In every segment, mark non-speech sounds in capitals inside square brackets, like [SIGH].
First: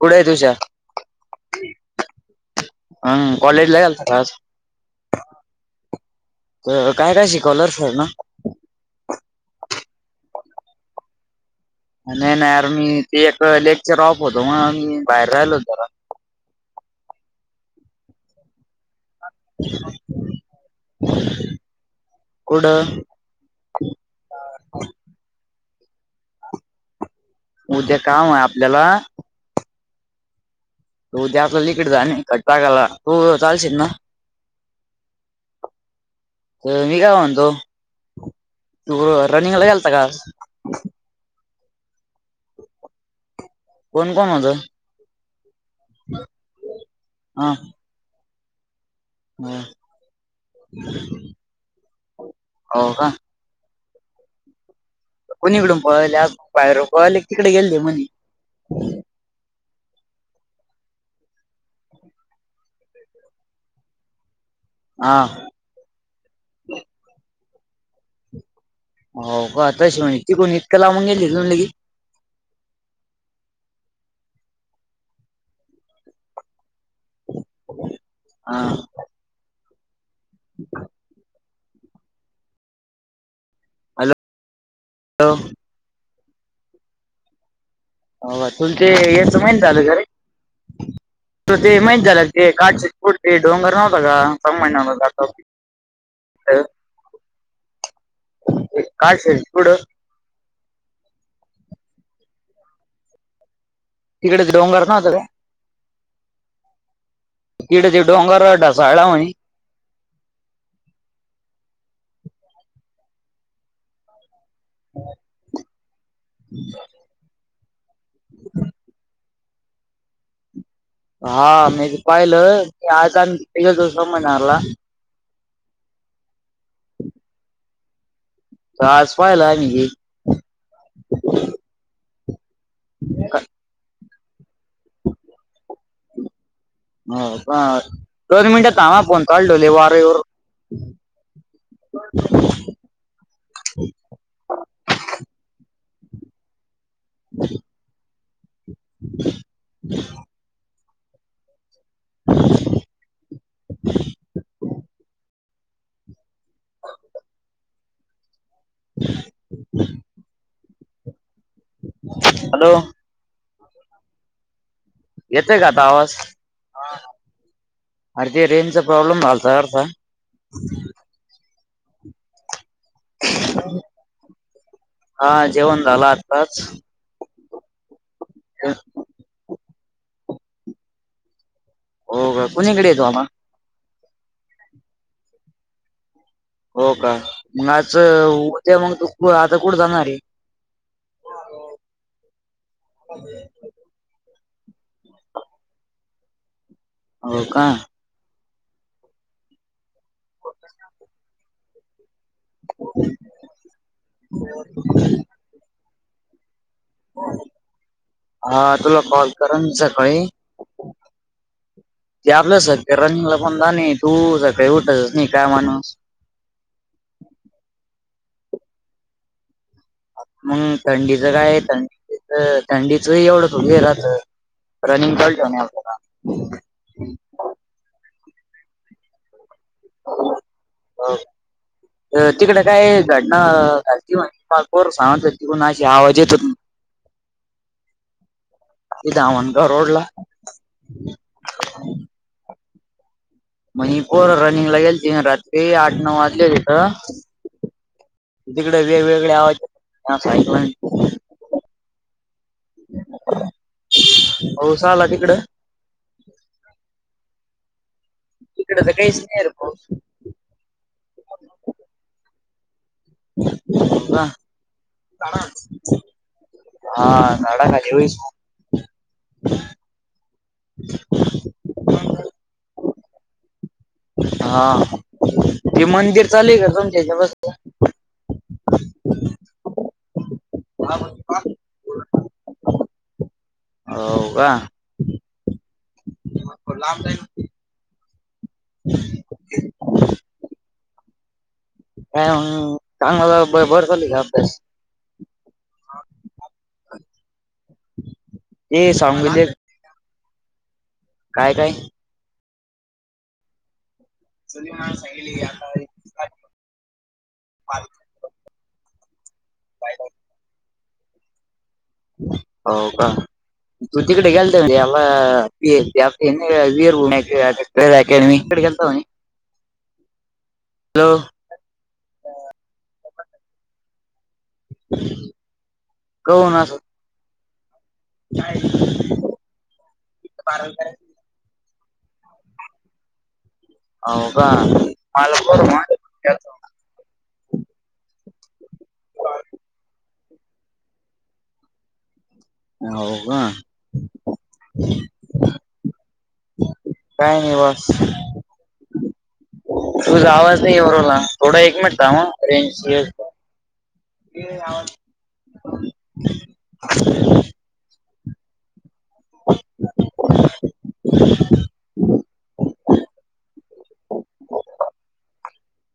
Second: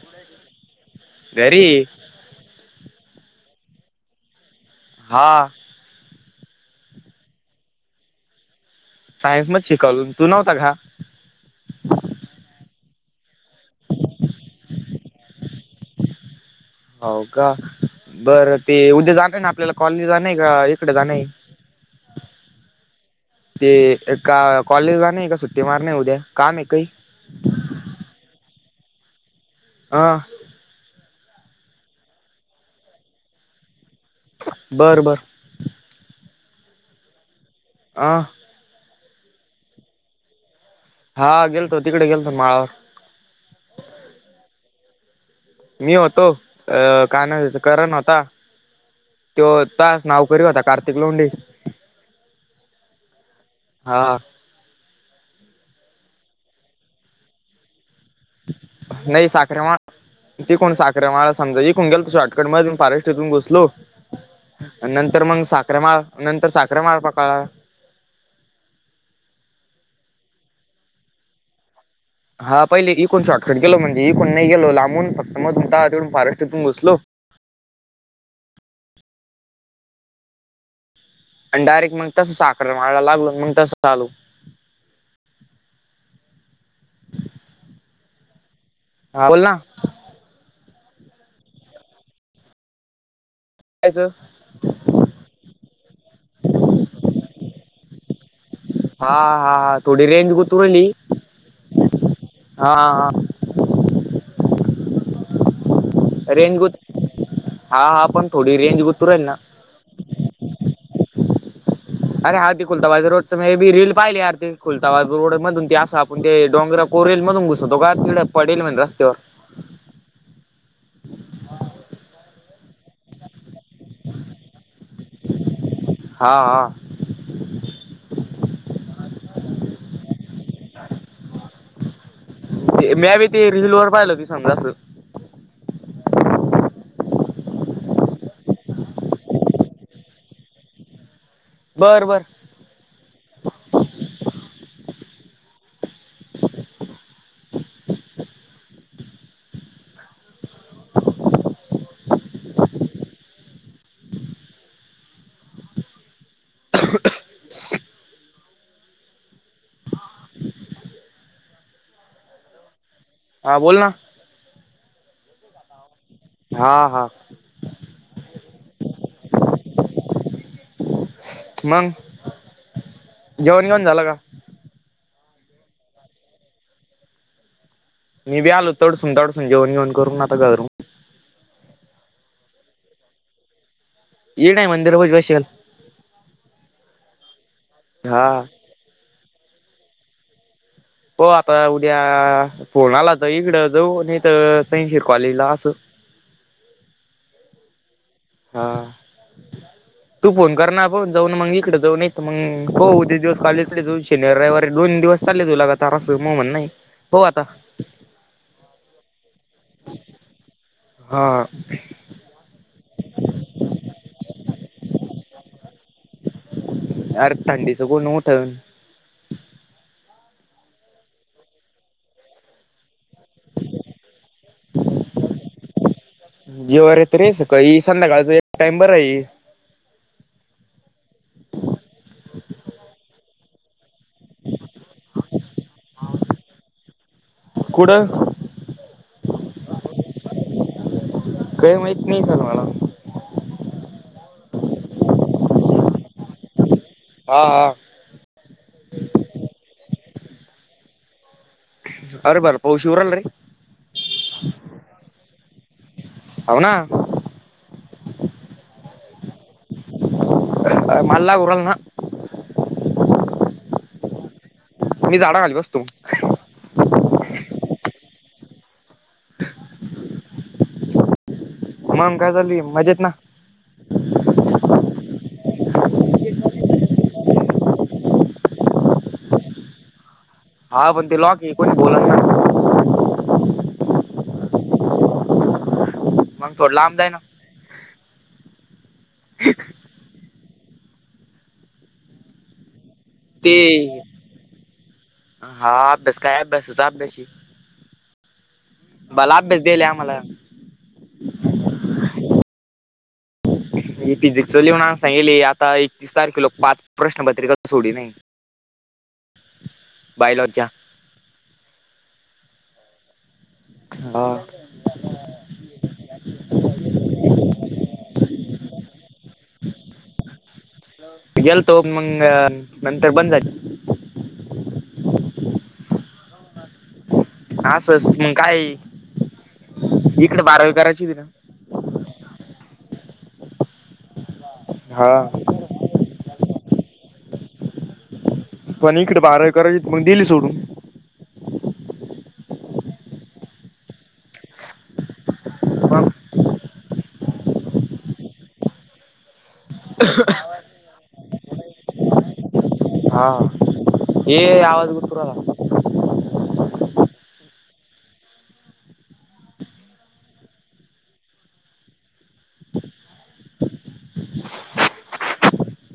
कुठे आहे तुषार? घरी. हम, कॉलेजला गेलाता का आज? हा. तर, काय काय शिकवलस त्यांना? सायन्समध शिकवल. तू नव्हता का? नाय ना यार मी ते एक लेकचर ऑफ होतो म्हणून मी बाहेर राहिलो जरा. हो का बरं ते उद्या जा नाही ना आपल्याला कॉलेज जाण का इकडे जाण. कुठं? ते का कॉलेजला नाही का सुट्टी मार नाही उद्या काम आहे काही उद्या काम आपल्याला. हा तू त्यातलं लिककड झा कट टाकाला तू चालशील ना? बरं बर अ मी काय म्हणतो. अं? तू रनिंगला गेलता का आज? हा गेलो तिकडे गेलो माळावर. कोण कोण होत? मी होतो अ का नाव हा त्याच कारण होता. तो हा. तास नाव करता कार्तिक लोंडे. हो का? हा. कोणीकडून पळल बायर पले तिकडे गेले म्हणे. नाही साखरेमुळ. ते कोण साखऱ मला समजा कोण गेल शॉर्टकट मध्ये प फाराष्टट इथून घुसलो. हा नंतर मग साखरेमाळ नंतर साखरेमाळ पाकाळा. हो का म्हणे तिकून इतकं लावून गेली लगी? हा पहिले इई कोण शॉर्टकट गेलोणजे इई कोण नाही गेल लांबून फक्त मग तुम तेून फारष्टट इथून घुसलो. हा. [INAUDIBLE] आणि डायरेक्ट मग तसं साखर माराला लागल म तस आलो. लो. अ तु हा बोल ना याचं झालं घर त ते माहित झालं ते काढच. कुठ ते डोंगर नव्हता जायचं का? स महिन्याला जातो. तर. हा हा हा, थोडी रेंज गुतून राहिली हा हा हा. तिकडच डोंगर नव्हता का? रेंज गुत हा तिकडेच हा पण डोंगर थोडी रेंज ढसाळ गुतुरली म्हणे. ना अर हा तीुलताबाज रोड च मी रील पाहिली आर त कुलताबा रोड मधून ती अस. पण ते डोंगरा कोरेल मधून घुसतो का तिकड पडेल म्हणे रस्त्यावर. हा मी पाहिलं मी आताे तो स महिन्याला. हा हा. आज पाहायला की. ते मी बी ते रिलवर पाहिलं हो की समजा असं. हो का दोन थमा फोन चालू ठेवू दे वारे एवढं. बर बर [INAUDIBLE] [INAUDIBLE] [INAUDIBLE] [INAUDIBLE] [UNINTELLIGIBLE] हॅलो. हा बोल ना. येतय का आता आवाज. हा हा अर ते रेंजचा प्रॉब्लेम झालथा जरसा. मग जेवण बिवन झालं का? हा जेवण झालं आताच. मी बी आलो तडसुनतडसुन जेवनबिवन करून आता घरुन हो का कोणीकडे येतो आम. ईडये मंदिर पशी बसेल. हो का मग आज हा उदया मग तू आता तू कुठ जाणार आहे. हो आता उद्या फोन आलाथा इकड जाऊ नाही तर चैनशी कॉलेजला असं. हो का? हा तू फोन कर ना आपण जाऊन मग इकडे जाऊन ई त् तर मंग पाहू उद्याच्या दिवस कॉलेज जावू शनिवारी रविवारी दोन दिवस चालले लगातार असं मा म्हनये हो आता. हा तुला कॉल करन सकाळी. हा ते आपलं सगळ रनिंगला पण म्हनला पन नाही तु सकाळी उठतस नाही काय माणूस. [UNINTELLIGIBLE] अरर थंडीच कोण उठन. मग थंडीच काय थंडीच थंडीच एवढंच हे रहतं रनिंग काल ठेवनार होता. जीवार येत रे सकाळी संध्याकाळच एक टाइम बरये तिकड काय घटना घल. [UNINTELLIGIBLE] पाचपोर सांगत होती तीकून अशी आवाज येत हो ना. [UNINTELLIGIBLE] कुठं धामन गाव रोडला कई माहित नाही सर मला. म्हन जी पोर रनिंगला गेलथी रात्री आठ नऊ वाजले इथं. हा हा तिकडे वेगवेगळ्या आवाज. [UNINTELLIGIBLE] अरे बरं बर पाऊस येऊ राहिला रे. पाऊस आला तिकडं हवना इकडे तर काहीच नाहीये रे पाऊस. मला लागू राहिला ना. हा. मी झाडाखाली बसतो [UNINTELLIGIBLE] हा झाडाखाली बैस मग मंग काय चालु ये मजेत ना. हा ते मंदिर चालु आहेका तुमच्या हच्या बसंल [UNINTELLIGIBLE] हा पण ते लॉक ये कोनि बोलवलं ना. [UNINTELLIGIBLE] होय का. मंग थोडा लांब जाई ना. [UNINTELLIGIBLE] हा. [UNINTELLIGIBLE] ते हा अभ्यास काय अभ्यास च अभ्यासे [UNINTELLIGIBLE] सांगू भला दे अभ्यास देयेल आम्हाला. काय काय. हि फिजिकली मानस येईल आता ऐक तीस तारखेलाो पाच प्रश्नपत्रिका सोडीन नही बायलॉर च्या हो का? तु तिकडे गेलता का? [UNINTELLIGIBLE] [UNINTELLIGIBLE] गेलतो, मंग नंतर बंद झाली. काऊन अस? असस, मग काय इकडे बारावी करायची होती ना. हाव का? हा [UNINTELLIGIBLE] पण इकड बारावी करायची होती मग दिली सोडून. हव का. [UNINTELLIGIBLE] [UNINTELLIGIBLE] तुझा आवाज नाई येऊ राहिला. थोडा एक मिनट थांब अ रेंज हा ये आवाज [UNINTELLIGIBLE] [UNINTELLIGIBLE] [UNINTELLIGIBLE]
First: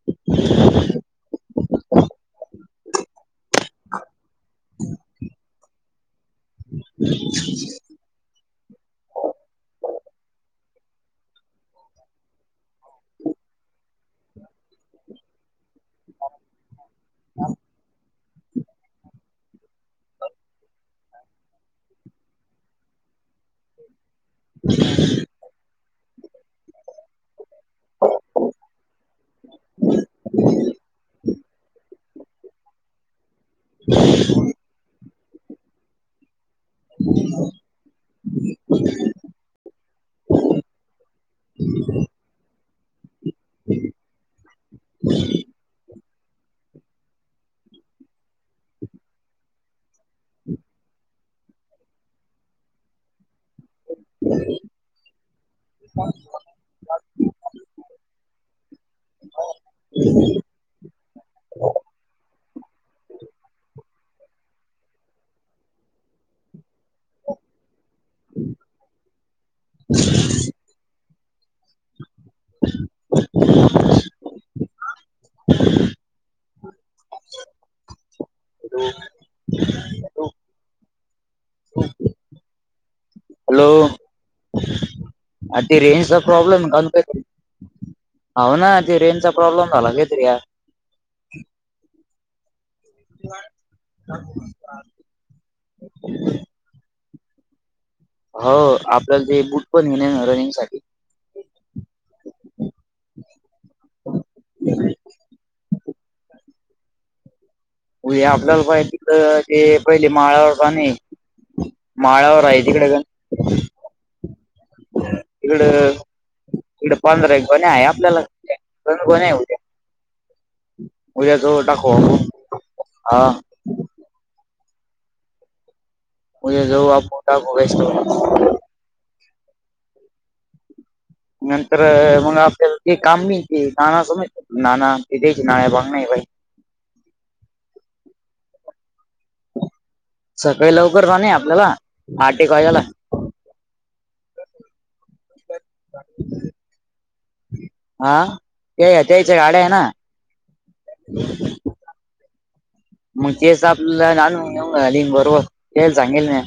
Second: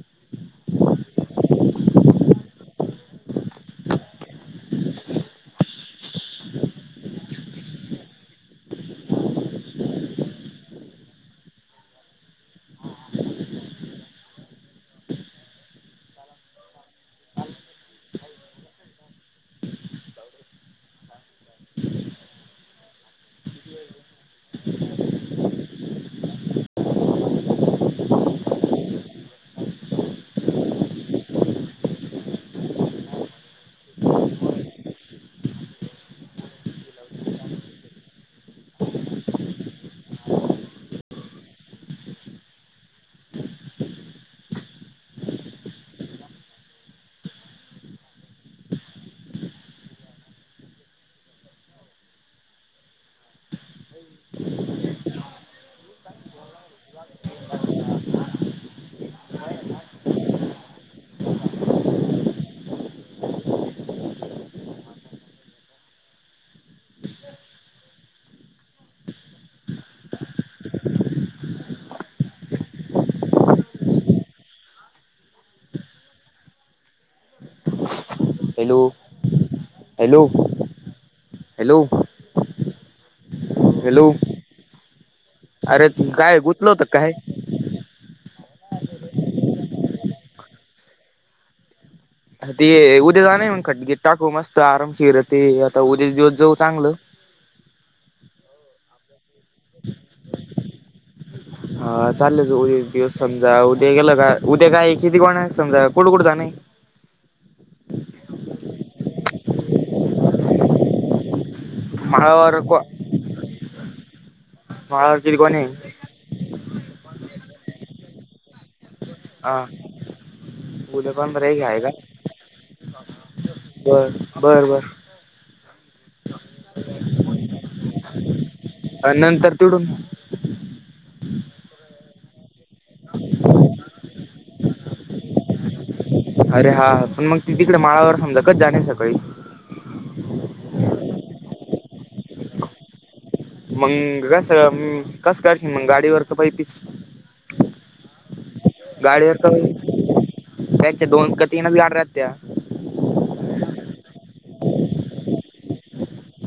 [UNINTELLIGIBLE] [INAUDIBLE] ह [INAUDIBLE] [INAUDIBLE] [INAUDIBLE] [INAUDIBLE] [INAUDIBLE] [INAUDIBLE] [INAUDIBLE] [UNINTELLIGIBLE] [INAUDIBLE] हॅलो, हॅलो, हॅलो, हॅलो. अ ते अरे रेंजचा काय प्रॉब्लेम गुतलं हाय, होतं आमी काय करू? हाव ना, ते रेंजचा प्रॉब्लेम झाला [UNINTELLIGIBLE] ते उद्या जाणार मग खत गट टाकू मस्त आरामशीर ते आता उद्याच दिवस जाऊ चांगलं. हो, आपल्याला ते बूट पण हायना रनिंग साठी. हा चाल जाऊ एक दिवस समजा. उद्या गेलं का उद्या काय किती, कोण आहे समजा कुठं, कुठं जान हाय? उद्याआपल्याला माहितीत ते पहिले माळावर जाणे. माळावर हाय तिकडं का? माळावर किती कोण आहे? तिकडं तिकडे पंधरा एक [UNINTELLIGIBLE] आहे आपल्याला. दोन गोण्या आहे उद्या. [UNINTELLIGIBLE] उद्या पंधरा ईक जाऊ हाय का? टाकू आपण हा बर बर बर [UNINTELLIGIBLE] आणि नंतर तुडुन नंतर मग आपल्याला ते काम मिळते. नाना [UNINTELLIGIBLE] अरे हा, पण मग तिकडे माळावर समजा कधी जाण सकाळी? सकाळी लवकर जाण आपल्याला. आठ एक वाजायला. मंग कस, अम करशील मग गाडीवर तर [UNINTELLIGIBLE] आ गाडी [UNINTELLIGIBLE] त्याच्या दोन का तीनच गाड्या राहत्या मग तेच आपल्याला आणून नेऊन घालीन बरोबर तेल सांगेल हेना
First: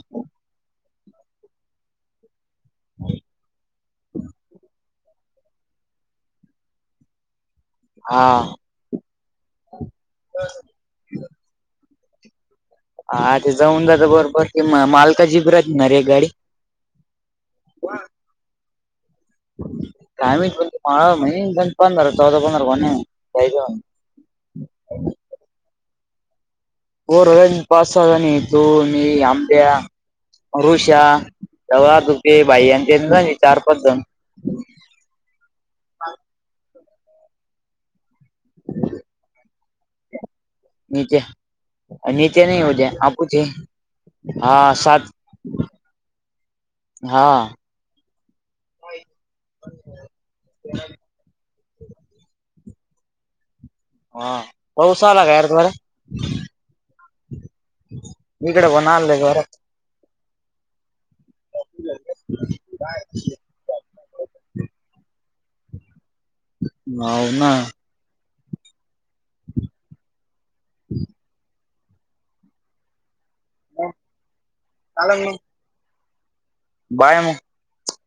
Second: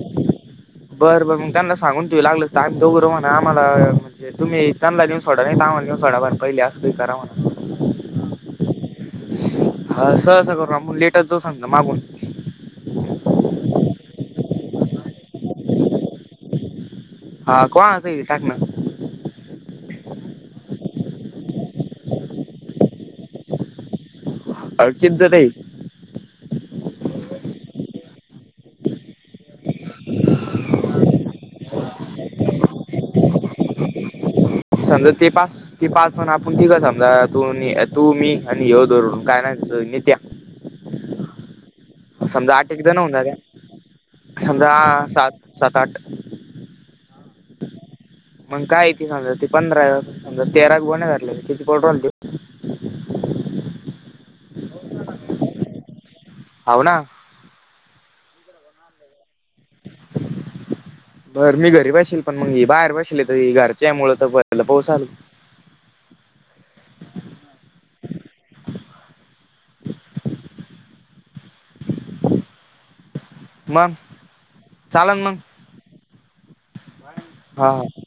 बरं बर मग त्यांना सांगून ठेव लागलंच तर आम्ही दोघ राहू म्हना आम्हाला म्हणजे तुम्ही त्यांना नेऊन सोडा नाहीतर आम्हाला नेऊन सोडा बरं पहिल असं काहीतरी करा हा म्हणा हा सहसा करून आपण लेट [UNINTELLIGIBLE] सांगता मागून. हा ते जाऊन जात बरोबर की मालकाची [UNINTELLIGIBLE] राहती ना एक गाडी हा [UNINTELLIGIBLE] टाक ना काय माहित [UNINTELLIGIBLE] म्हणे गण पंधरा चौदा पंधरा गोण्या आहेत [UNINTELLIGIBLE] [UNINTELLIGIBLE] पोरं गण पाच सहा जण आहेत तू मी आंब्या. ऋषा तवा अजुक ते भाई आन ते [UNINTELLIGIBLE] चार पाच जण. समजा ते पाच ते पाच जण तिघं समजा तू अन् मी तू मी आणि यो धरून काय नाव आहे त्याचं नित्या नित्या अय नित्या नई समजा ये आठ एक उद्या जण होऊन अपूच झाल्या ये समजा सात सात आठ हा मग काय ते समजा ते पंधरा समजा तेरा गोण्या धरल्या त किती पडू राहील ते? हा पाऊसा आला काय रे परत? हाव ना इकडे पण आणलय [UNINTELLIGIBLE] [INAUDIBLE] बर मी घरी बशेल पण मग ही बाहेर बशेल आहे तरी घरच्या यामुळं तर पहिला पाऊस आलं. हाव ना. [INAUDIBLE] मग चाललं मग. बाय म हा.